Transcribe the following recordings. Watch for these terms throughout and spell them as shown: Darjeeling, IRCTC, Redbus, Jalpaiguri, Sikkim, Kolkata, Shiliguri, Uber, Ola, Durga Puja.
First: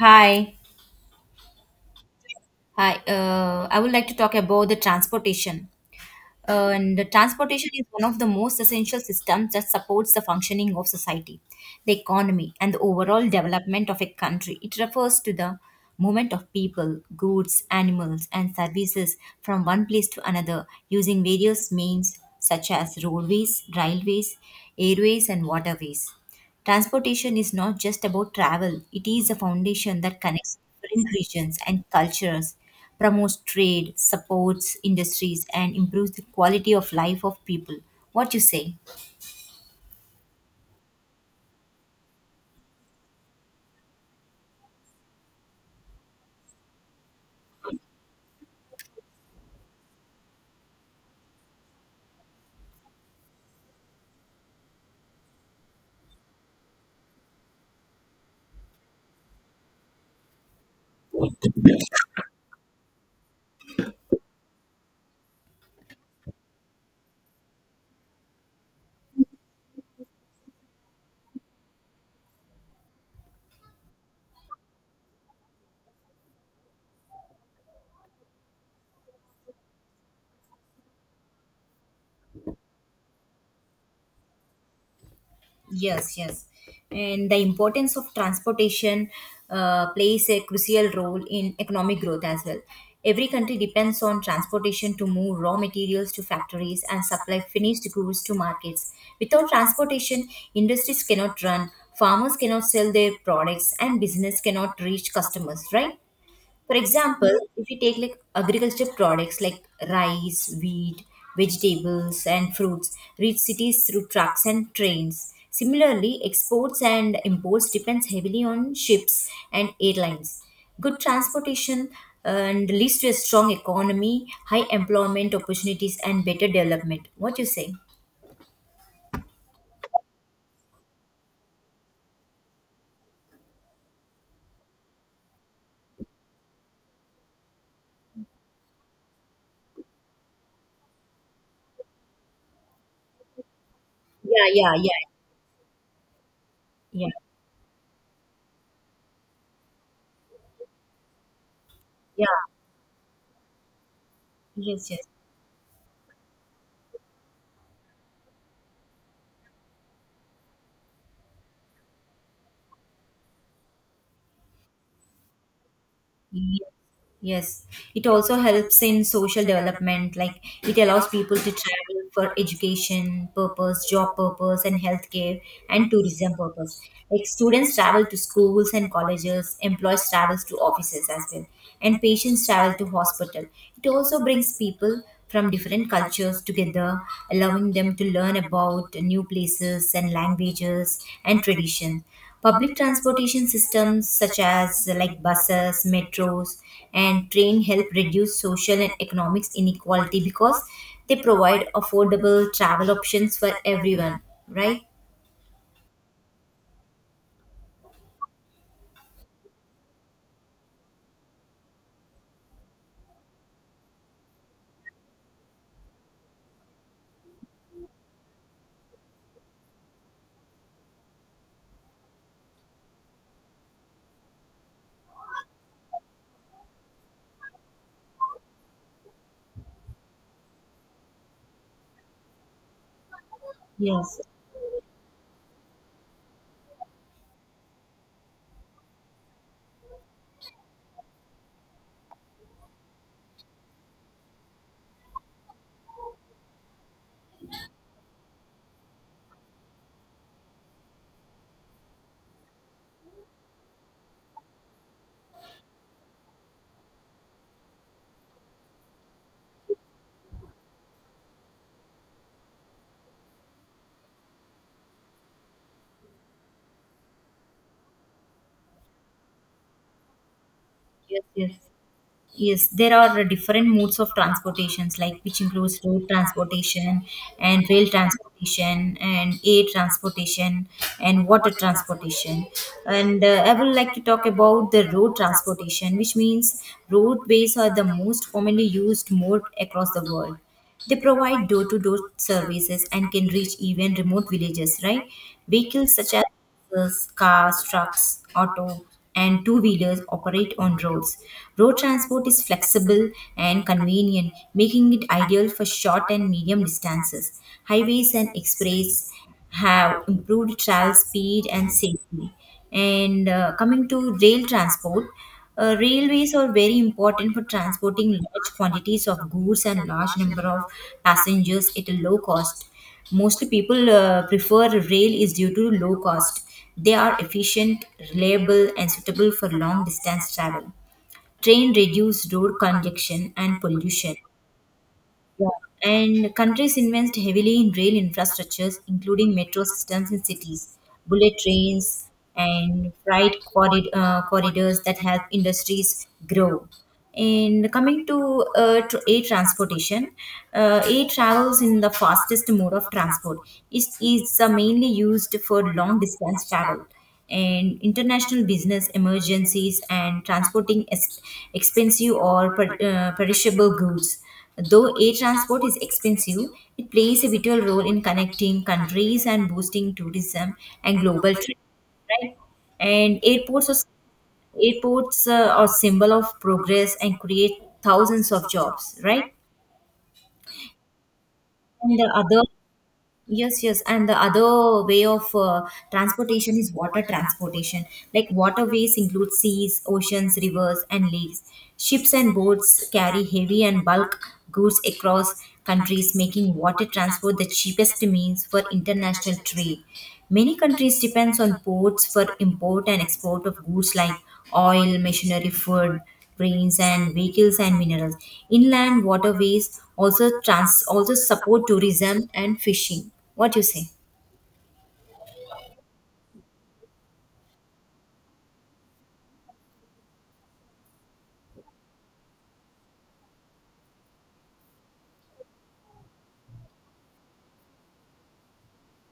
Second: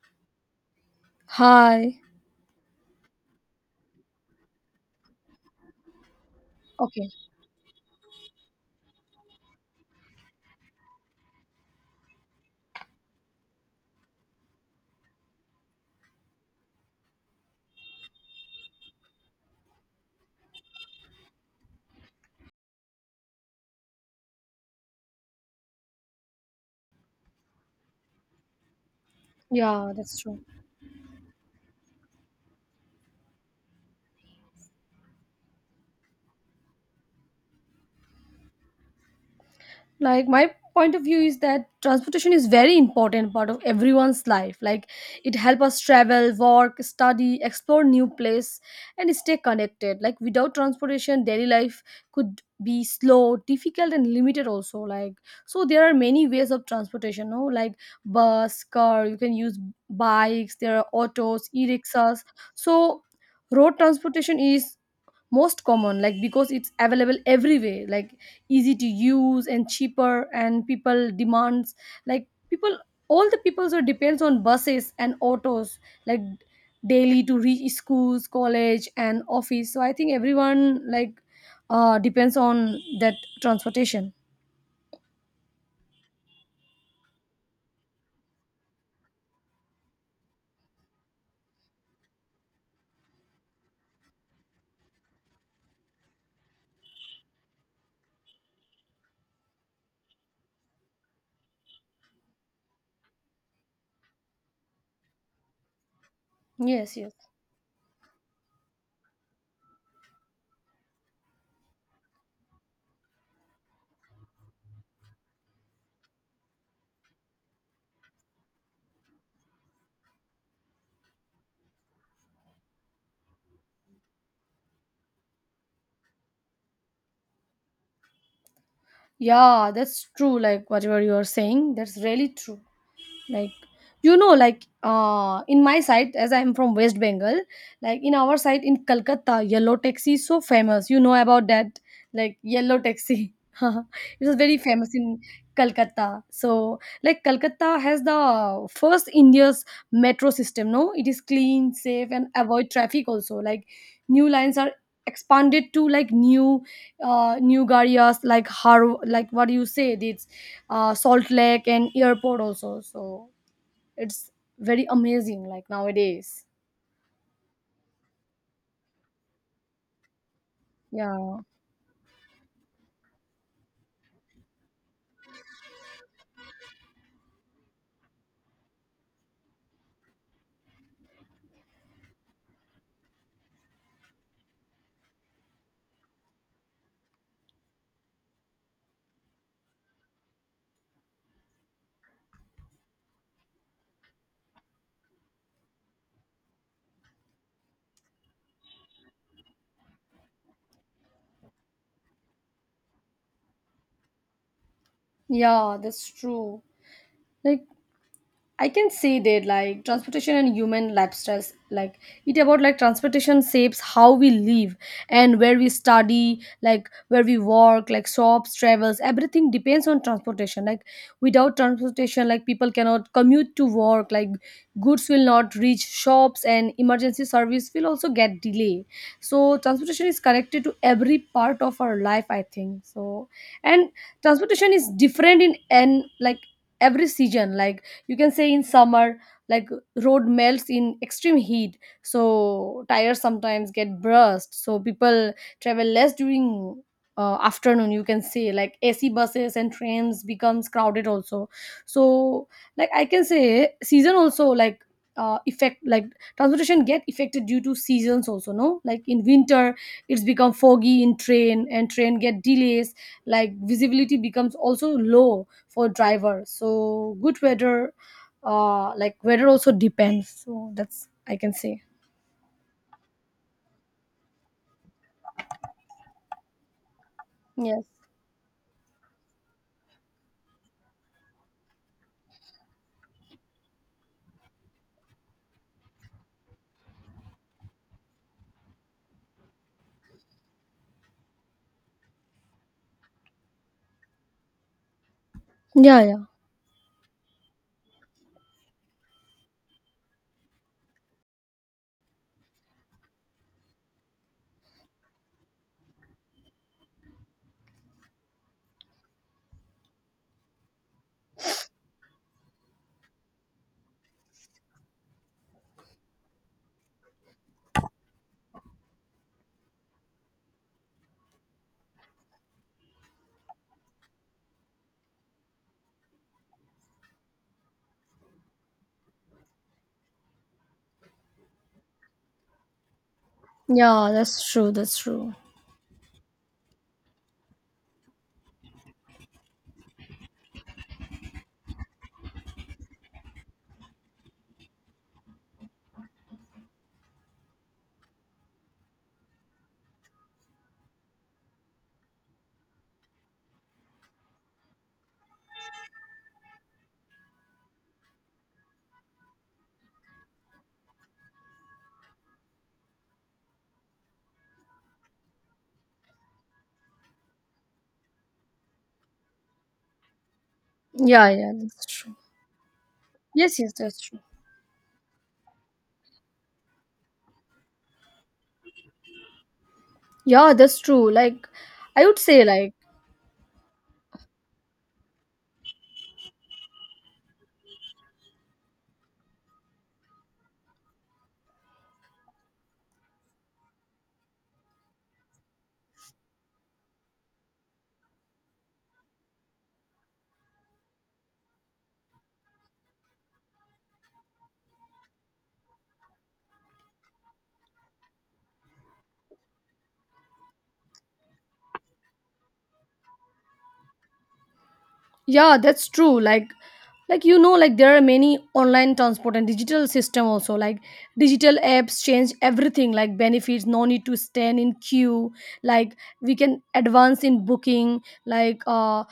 Hi, Hi. hi. I would like to talk about the transportation. And the Okay. transportation is one of the most essential systems that supports the functioning of society, the economy, and the overall development of a country. It refers to the movement of people, goods, animals, and services from one place to another using various means such as roadways, railways, airways, and waterways. Transportation is not just about travel, it is a Yeah, foundation that's that true. connects different regions and cultures, promotes trade, supports industries, and improves the quality of life of people. What you say? Like my point of view is that transportation is very important part of everyone's life. Like it help us travel, work, study, explore new place and stay connected. Like without transportation daily life could be slow, difficult and limited also. Like so there are many ways of transportation, no? Like bus, car, you can use bikes, there are autos, e-rickshaws. So road transportation is most common like because it's available everywhere like easy to use and cheaper and people demands like people all the people so depends on buses and autos like daily to reach schools college and office so I think everyone like depends on that transportation. Yes, yes. And the importance of transportation plays a crucial role in economic growth as well. Every country depends on transportation to move raw materials to factories and supply finished goods to markets. Without transportation, industries cannot run, farmers cannot sell their products, and business cannot reach customers, right? For Yes, yes. example, if you take like agriculture products like rice, wheat, vegetables, and fruits reach cities through trucks and trains. Similarly, exports and imports depends heavily on ships and airlines. Good transportation and leads to a strong economy, high employment opportunities, and better development. What you say? Yeah, that's true like whatever you are saying that's really true like you know like in my side as I am from west bengal like in our side in Calcutta yellow taxi is so famous you know about that like yellow taxi it was Yeah, very yeah, famous yeah, in Calcutta. So yeah, like Calcutta has the first india's metro system no it is clean safe and yeah. avoid traffic also like new lines are Yes, yes. expanded to like new areas like har like what do you say it's salt lake and airport also so it's very amazing like nowadays. Yes, yes. It also helps in social development, like it allows people Yeah. to travel for education purpose, job purpose, and healthcare and tourism purpose. Like students travel to schools and colleges, employees travels to offices as well and patients travel to hospital. It also brings people from different cultures together, allowing them to learn about new places and languages and tradition. Public transportation systems such as like buses, metros, and train help reduce social and economic inequality because they provide affordable travel options for everyone, right? Yeah, that's true. Like I can say that like transportation and human lifestyles, like it about like transportation shapes how we live and where we study, like where we work, like shops, travels, everything depends on transportation. Like without transportation, like people cannot commute to work, like goods will not reach shops and emergency service will also get delay. So transportation is connected to every part of our life, I think. So and Yes, transportation is different in and like every season like you can say in summer like road melts in extreme heat so tires sometimes get burst so people travel less during afternoon you can say like ac buses and trains becomes crowded also so like I can say season also like effect like transportation get affected due to seasons also no like in winter it's become foggy in train and train get delays like visibility becomes also low for driver so good weather like weather also depends so that's yes, I can yes. say. Yes, there are different modes of transportations, like which includes road transportation and Yes. rail transportation and air transportation and water transportation. And I would like to talk about the road transportation, which means roadways are the most commonly used mode across the world. They provide door to door services and can reach even remote villages, right? Vehicles Yeah, such yeah, as buses, cars, trucks, auto, and two wheelers operate on roads. Road transport is flexible and convenient, making it ideal for short and medium distances. Highways and express have improved travel speed and safety. And coming to rail transport, railways are very important for transporting large quantities of goods and large number of passengers at a low cost. Mostly people prefer rail is due to low cost. They are efficient, reliable, and suitable for long distance travel. Train reduce road congestion and yeah, pollution. that's true, that's true. Yeah. And countries invest heavily in rail infrastructures, including metro systems in cities, bullet trains, and corridors that help industries grow. And coming to air transportation, air travels in the fastest mode of transport. It is mainly used for long distance travel and international business emergencies and transporting expensive or perishable goods. Though air transport is expensive, it plays a vital role in connecting countries and boosting tourism and Yeah, global yeah, trade, that's true. right? And Yes, yes, that's true. airports are symbol of progress and create thousands of jobs, right? Yeah, that's true like And I the would other say like. Yes, yes. And the other way of transportation is water transportation. Like waterways include seas, oceans, rivers, and lakes. Ships and boats carry heavy and bulk goods across countries, making water transport the cheapest means for international trade. Many countries depends on ports for import and export of goods like oil, machinery, food grains and vehicles and minerals. Inland waterways also support tourism and fishing. What do you say? Yeah, that's true. Like you know like there are many online transport and digital system also like digital apps change everything like benefits no need to stand in queue like we can advance in booking like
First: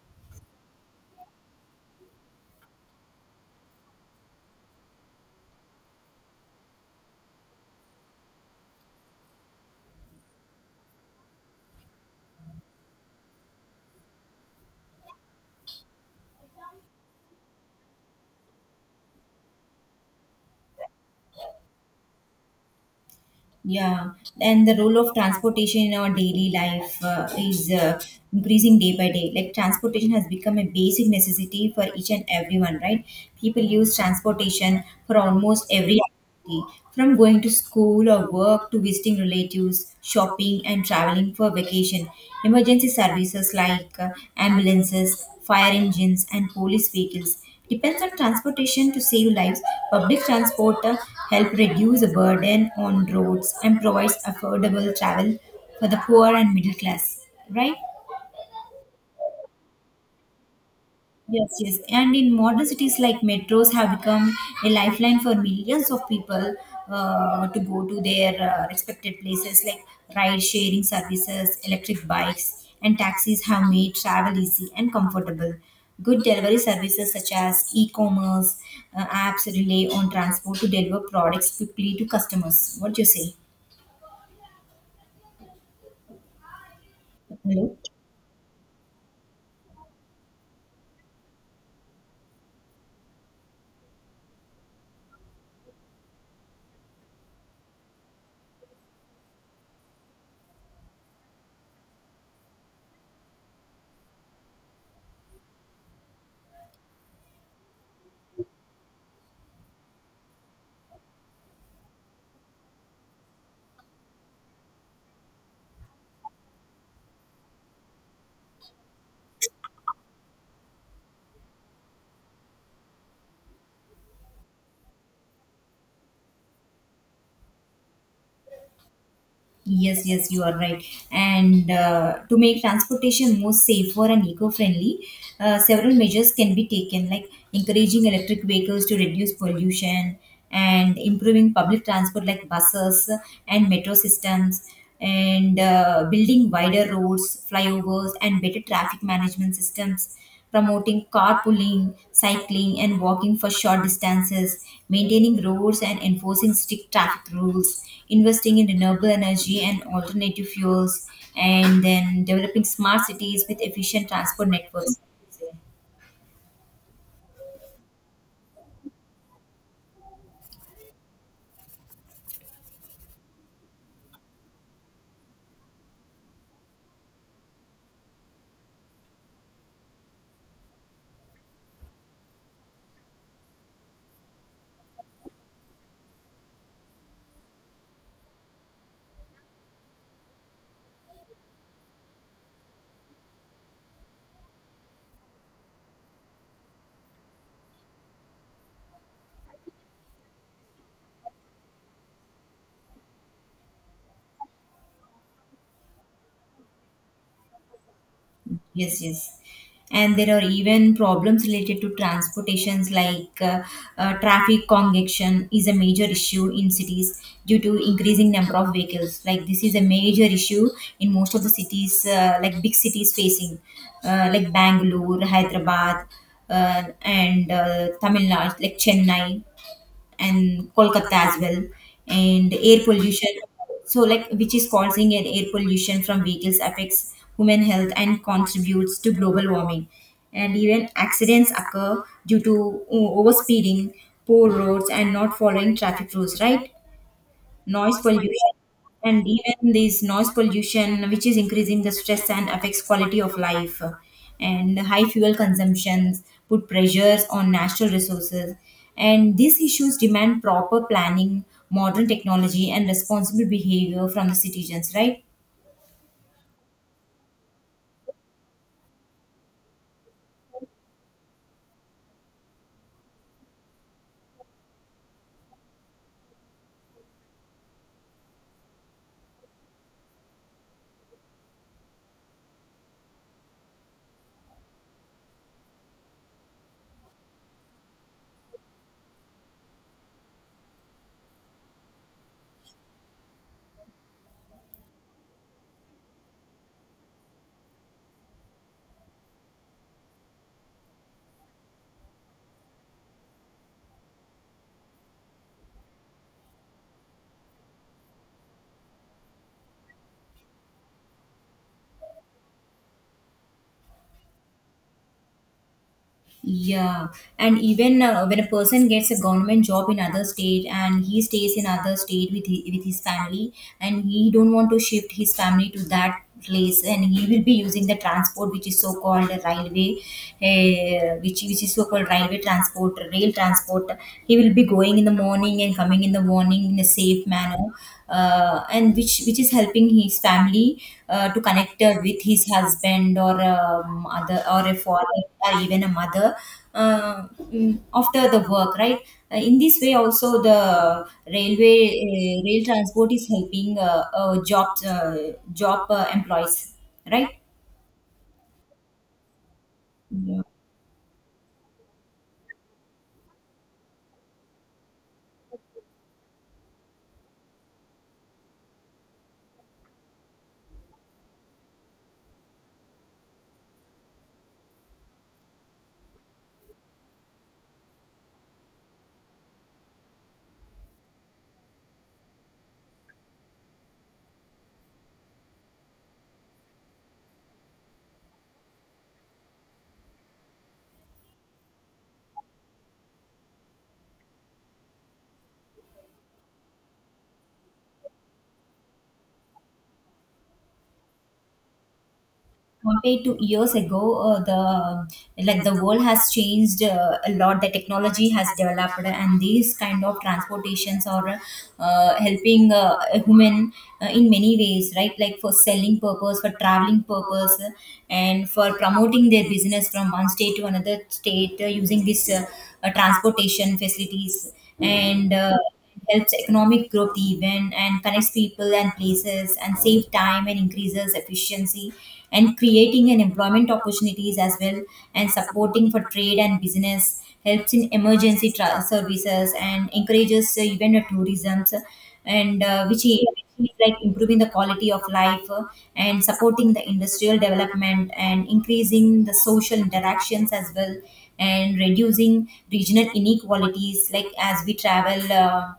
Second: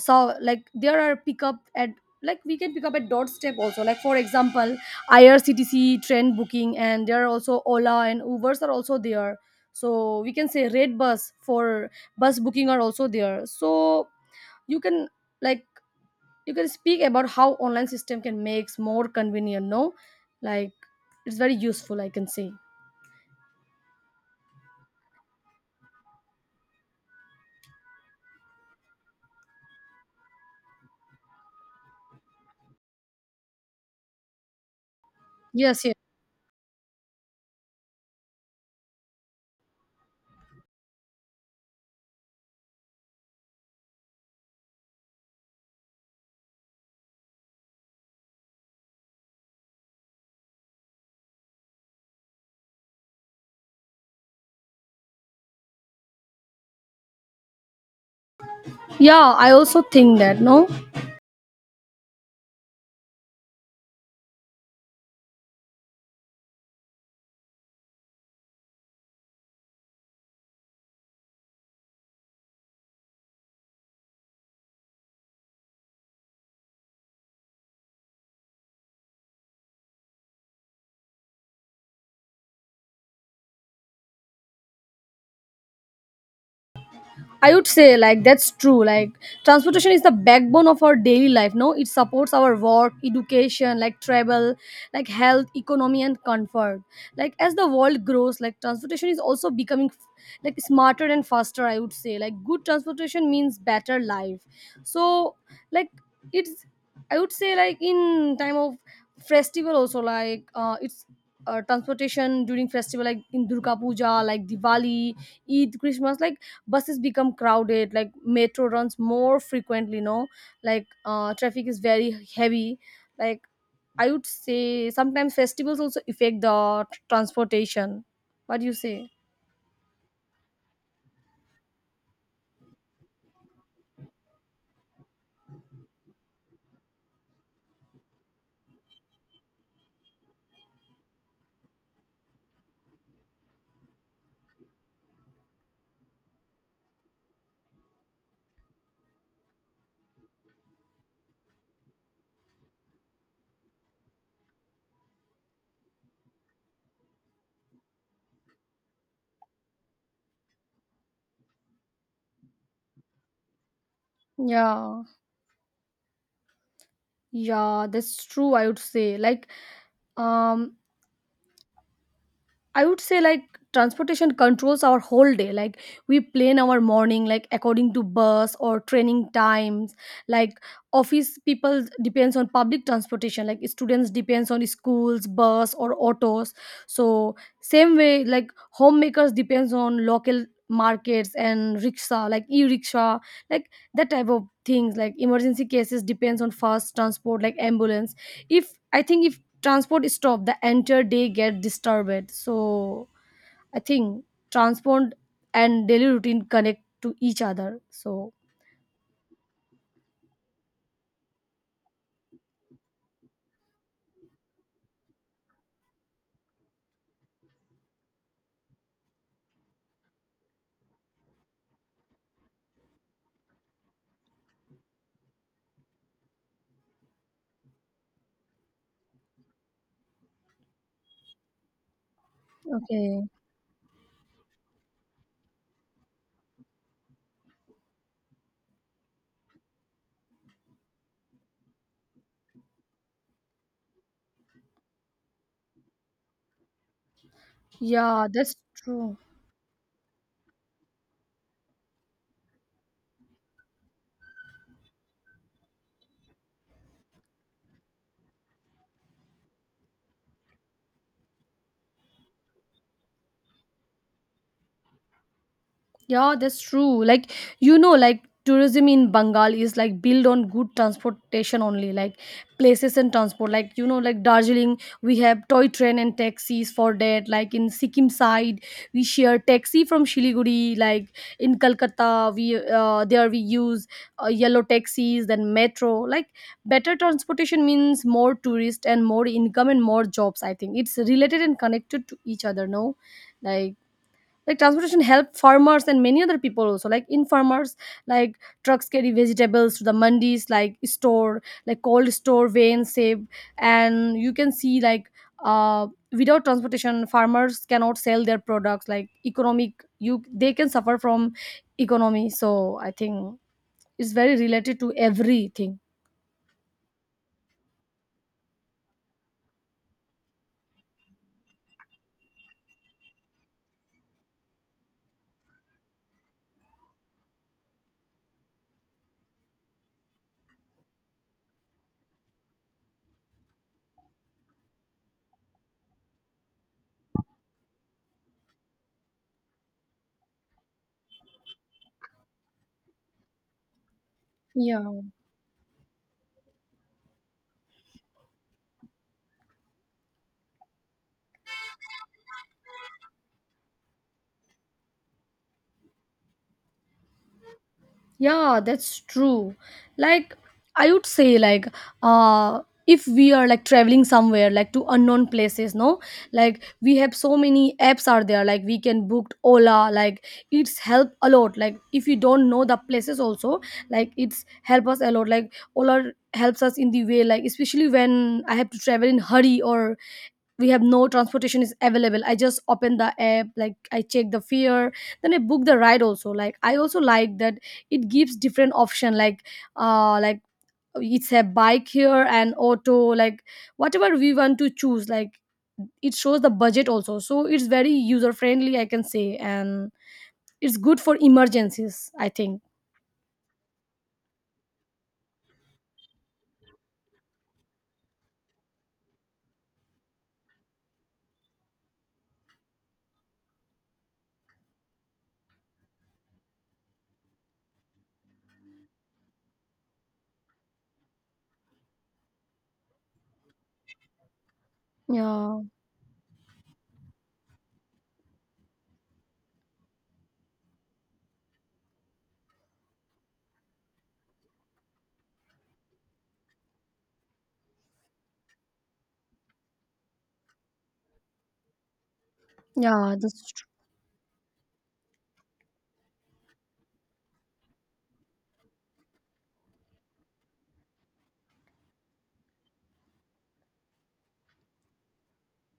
so like there are pickup at like we can pick up at doorstep also like for example irctc train booking and there are also ola and ubers are also there so we can say red bus for bus booking are also there so you can like you can speak about how online system can makes more convenient no like it's very useful I can say. Yeah, and the role of transportation in our daily life is increasing day by day. Like transportation has become a basic necessity for each and everyone, right? People use transportation for almost Yes, yes. every activity, from going to school or work to visiting relatives, shopping, and traveling for vacation. Emergency services like ambulances, fire engines, and police vehicles depends on transportation to save lives. Public transport help reduce the burden on roads and provides affordable travel for the poor and middle class, right? Yeah, I also think that no. Yes, yes. And in modern cities like metros have become a lifeline for millions of people to go to their respected places like ride sharing services, electric bikes, and taxis have made travel easy and comfortable. Good delivery services such as e commerce apps rely on transport to deliver products quickly to customers. What do you say? I would Hello? say like that's true. Like transportation is the backbone of our daily life. No, it supports our work, education, like travel, like health, economy, and comfort. Like as the world grows, like transportation is also becoming like smarter and faster. I would say like good transportation means better life. So like it's I would say like in time of festival also like it's transportation during festival like in Durga Puja, like Diwali, Eid, Christmas like buses become crowded like metro runs more frequently no like traffic is very heavy like I would say sometimes festivals also affect the transportation what do you say. Yes, yes, you are right. And to make transportation more safer and eco-friendly, several measures can be taken, like encouraging electric vehicles to reduce pollution and improving public transport like buses and metro systems, and building wider roads, flyovers, and better traffic management systems promoting carpooling, cycling, and walking for short distances, maintaining roads and enforcing strict traffic rules, investing in renewable energy and alternative fuels, and then developing smart cities with efficient transport networks. Yeah, yeah, that's true I would say like um I would say like transportation controls our whole day. Like we plan our morning like according to bus or training times. Like office people depends on public transportation. Like students depends on schools, bus or autos. So same way like homemakers depends on local markets and rickshaw like e-rickshaw like that type of things like emergency cases depends on fast transport like ambulance if I think if transport stop the entire day get disturbed so I think transport and daily routine connect to each other so. Yes, yes. And there are even problems related to transportations like traffic congestion is a major issue in cities due to increasing number of vehicles. Like this is a major issue in most of the cities, like big cities facing, like Bangalore, Hyderabad, and Tamil Nadu, like Chennai and Kolkata as well, and air Okay. pollution. So, like, which is causing an air pollution from vehicles affects human health and contributes to global warming. And even accidents occur due to overspeeding, poor roads, and not following traffic rules, right? Noise Yeah, pollution, that's true. and even this noise pollution, which is increasing the stress and affects quality of life, and high fuel consumptions put pressures on natural resources, and these issues demand proper planning, modern technology, and responsible behavior from the citizens. Right? Yeah, that's true. Like you know, like tourism in Bengal is like built on good transportation only, like places and transport. Like you know, like Darjeeling, we have toy train and taxis for that. Like in Sikkim side, we share taxi from Shiliguri. Like in Kolkata, we there we use yellow taxis, then metro. Like better transportation means more tourists and more income and more jobs. I think it's related and connected to each other. No, like like transportation help farmers and many other people also like in farmers like trucks carry vegetables to the mandis like store like cold store vein save and you can see like uh without transportation farmers cannot sell their products like economic you they can suffer from economy so I think it's very related to everything. Yeah, and even when a person gets a government job in other state and he stays in other state with with his family and he don't want to shift his family to that place and he will be using the transport which is so called a railway which is so called railway transport rail transport he will be going in the morning and coming in the morning safe manner and which is helping his family to connect with his husband or other or a Yeah. father or even a mother uh, after the work, right? In this way also the railway rail transport is helping job employees, right? Yeah, that's true. Like I would say like uh if we are like traveling somewhere like to unknown places no like we have so many apps are there like we can book ola like it's help a lot like if you don't know the places also like it's help us a lot like ola helps us in the way like especially when I have to travel in hurry or we have no transportation is available I just open the app like I check the fare then I book the ride also like I also like that it gives different option like it's a bike here and auto like whatever we want to choose like it shows the budget also so it's very user friendly I can say and it's good for emergencies I think. Compared to years ago, the like the world has changed a lot. The technology has developed, and these kind of transportations are helping a human in many ways, right? Like for selling purpose, for traveling purpose, and for promoting their business from one state to another state using this transportation facilities and Yeah, helps economic growth even and connects people and places and save time and increases efficiency and creating an employment opportunities as well and supporting for trade and business helps in services and encourages even tourism. So, and yeah, that's. which is like improving the quality of life and supporting the industrial development and increasing the social interactions as well and reducing regional inequalities like as we travel uh,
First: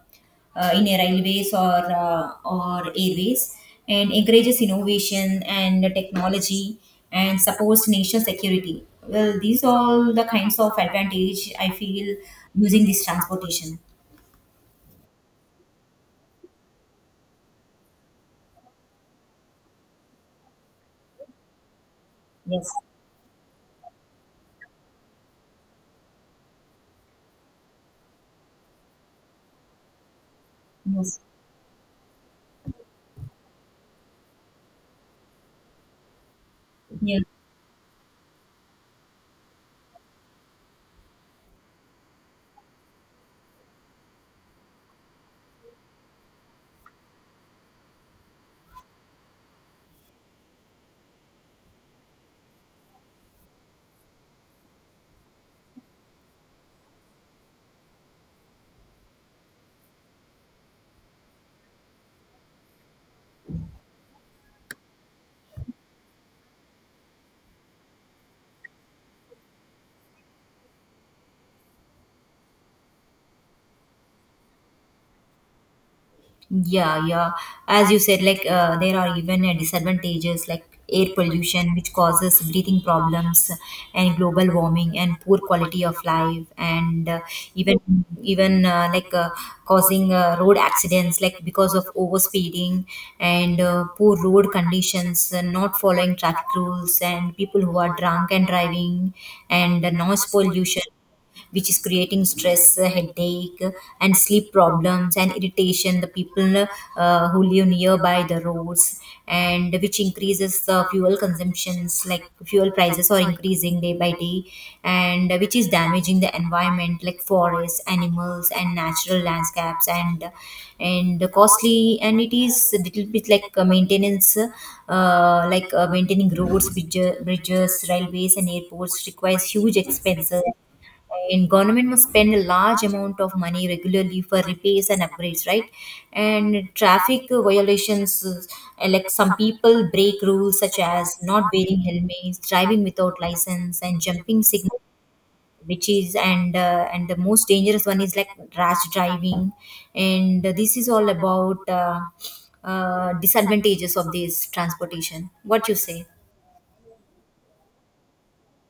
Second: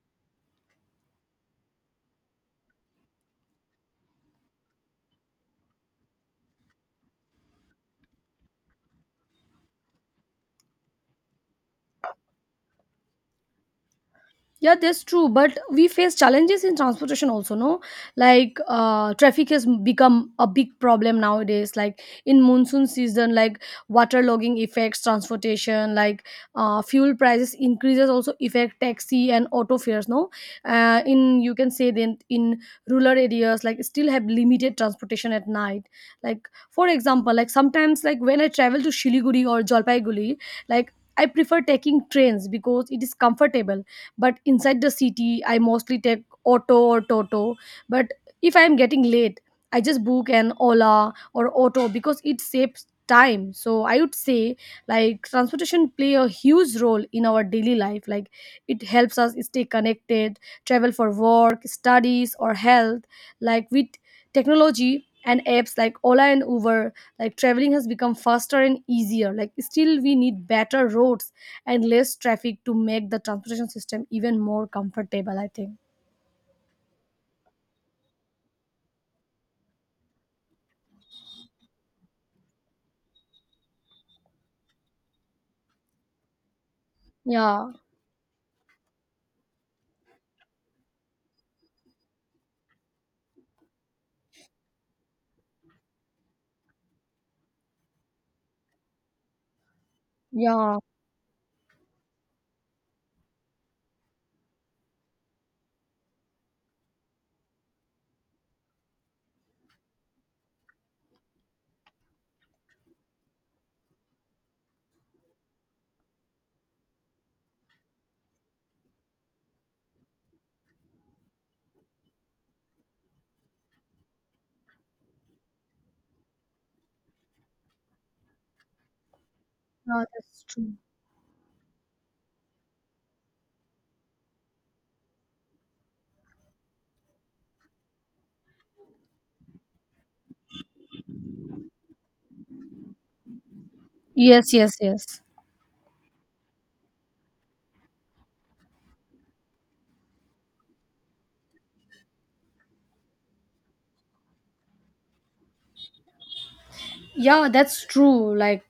uh, in a railways or airways and encourages innovation and technology and supports national security. Well, these are all the kinds of advantage I feel using this transportation. Yeah, that's true. But we face challenges in transportation also, no? Like traffic has become a big problem nowadays. Like in Yes, monsoon season, like waterlogging affects transportation. Like fuel prices increases also affect taxi and auto fares. No, yes, in you can say then in rural areas, like still have limited transportation at night. Like for yes. example, like sometimes like when I travel to Shiliguri or Jalpaiguri, like I prefer taking trains because it is comfortable but inside the city I mostly take auto or toto but if I am getting late I just book an ola or auto because it saves time so I would say like transportation play a huge role in our daily life like it helps us stay connected travel for work studies or health like with technology and apps like ola and uber like traveling has become faster and easier like still we need better roads and less traffic to make the transportation system even more comfortable I think. Yeah, yeah. As you said, like there are even disadvantages like air pollution, which causes breathing problems, and global warming, and poor quality of life, and Yeah, even even like causing road accidents, like because of overspeeding and poor road conditions, and not following traffic rules, and people who are drunk and driving, and noise yeah, pollution which is creating stress, headache, and sleep problems and irritation. The people who live nearby the roads and which increases the fuel consumptions, like fuel prices are increasing day by day, and which is damaging the environment like forests, animals, and natural landscapes and costly and it is a little bit like maintenance like maintaining roads bridges railways and airports requires huge yeah, that's expenses true. and government must spend a large amount of money regularly for repairs and upgrades, right? And traffic violations, like some people break rules such as not wearing helmets, driving without license, and jumping Yes, yes, signals, yes. which is and the most dangerous one is like rash driving. And this is all about disadvantages of this transportation. What you say? Yeah, that's true like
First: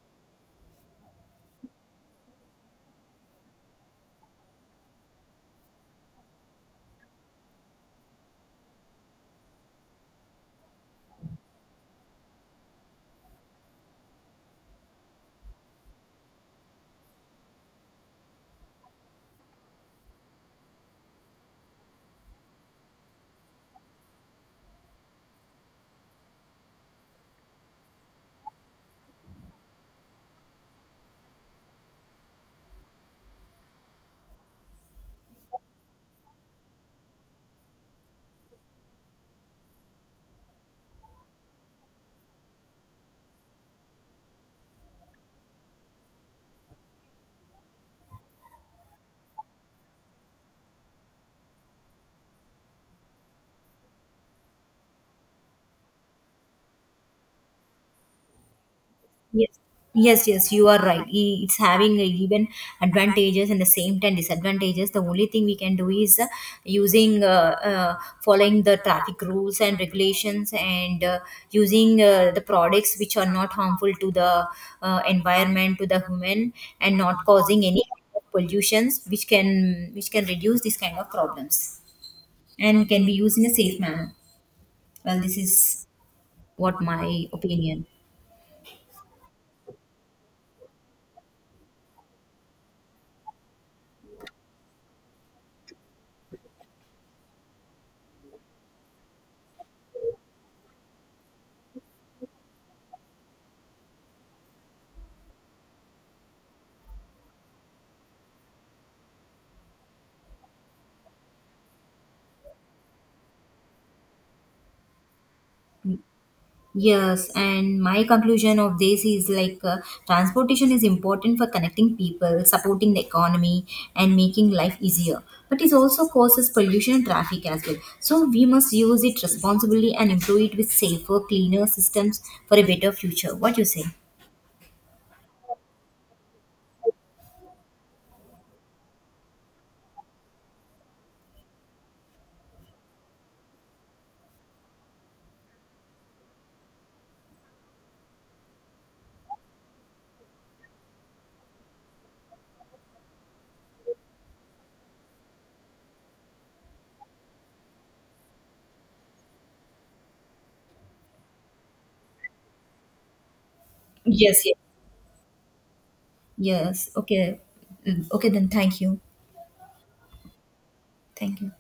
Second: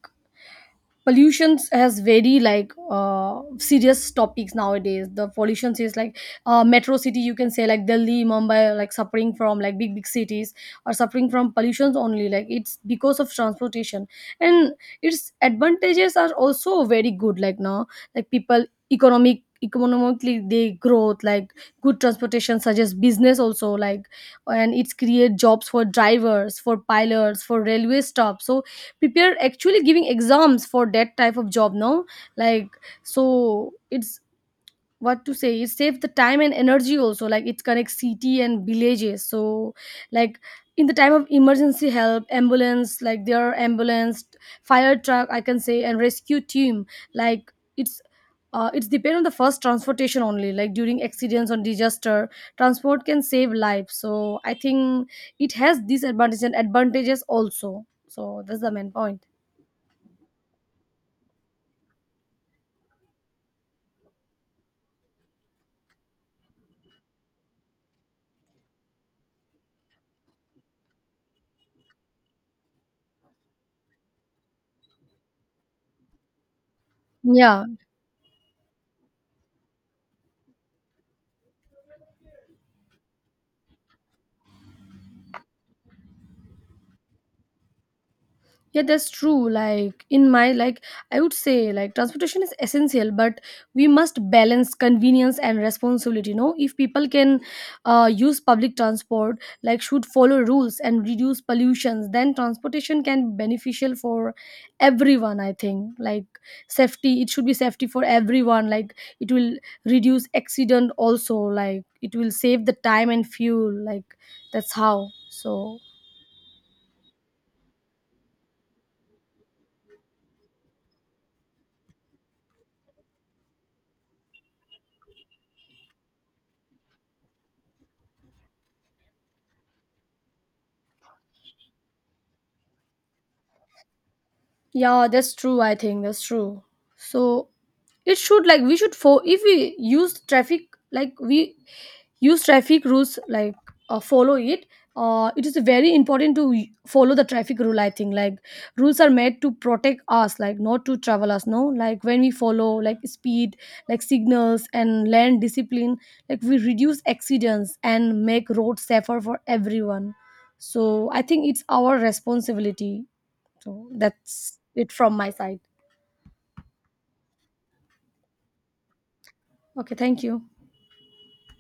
pollution has very like serious topics nowadays the pollution is like metro city you can say like Delhi Mumbai like suffering from like big big cities are suffering from pollutions only like it's because of transportation and its advantages are also very good like now like people economically they growth like good transportation such as business also like and it's create jobs for drivers for pilots for railway staff so prepare actually giving exams for that type of job no like so it's what to say it saves the time and energy also like it connects city and villages so like in the time of emergency help ambulance like there are ambulance fire truck I can say and rescue team like it's it's depend on the first transportation only like during accidents or disaster transport can save lives so I think it has disadvantages and advantages also so that's the main point. Yes, yes, yes, you are right. It's having even advantages and the same time disadvantages. The only thing we can do is using following the traffic rules and regulations and using the products which are not harmful to the environment, to the human, and not Yeah, causing any pollutions which can reduce this kind of problems and can be used in a safe manner. Well, this is what my opinion. yeah, that's true. Like in my like I would say like transportation is essential, but we must balance convenience and responsibility, you know. If people can use public transport, like should follow rules and reduce pollutions, then transportation can be beneficial for everyone, I think. Like safety, it should be safety for everyone. Like it will reduce accident also, like it will save the time and fuel, like that's how. So. Yes, and my conclusion of this is like transportation is important for connecting people, supporting the economy, and making life easier. But it also causes pollution and traffic as well. So we must use it responsibly and improve it with safer, cleaner systems for a better future. What you say? Yeah, that's true. I think that's true. So it should like we should for if we use traffic like we use traffic rules like follow it. It is very important to follow the traffic rule. I think like rules are made to protect us, like not to travel us. No, like when we follow like speed, like signals and land discipline, like we reduce accidents and make roads safer for everyone. So I think it's our responsibility so Yes, yes, that's it from my side. yes. Okay, mm, okay. Then thank you. Okay, thank you. Thank you.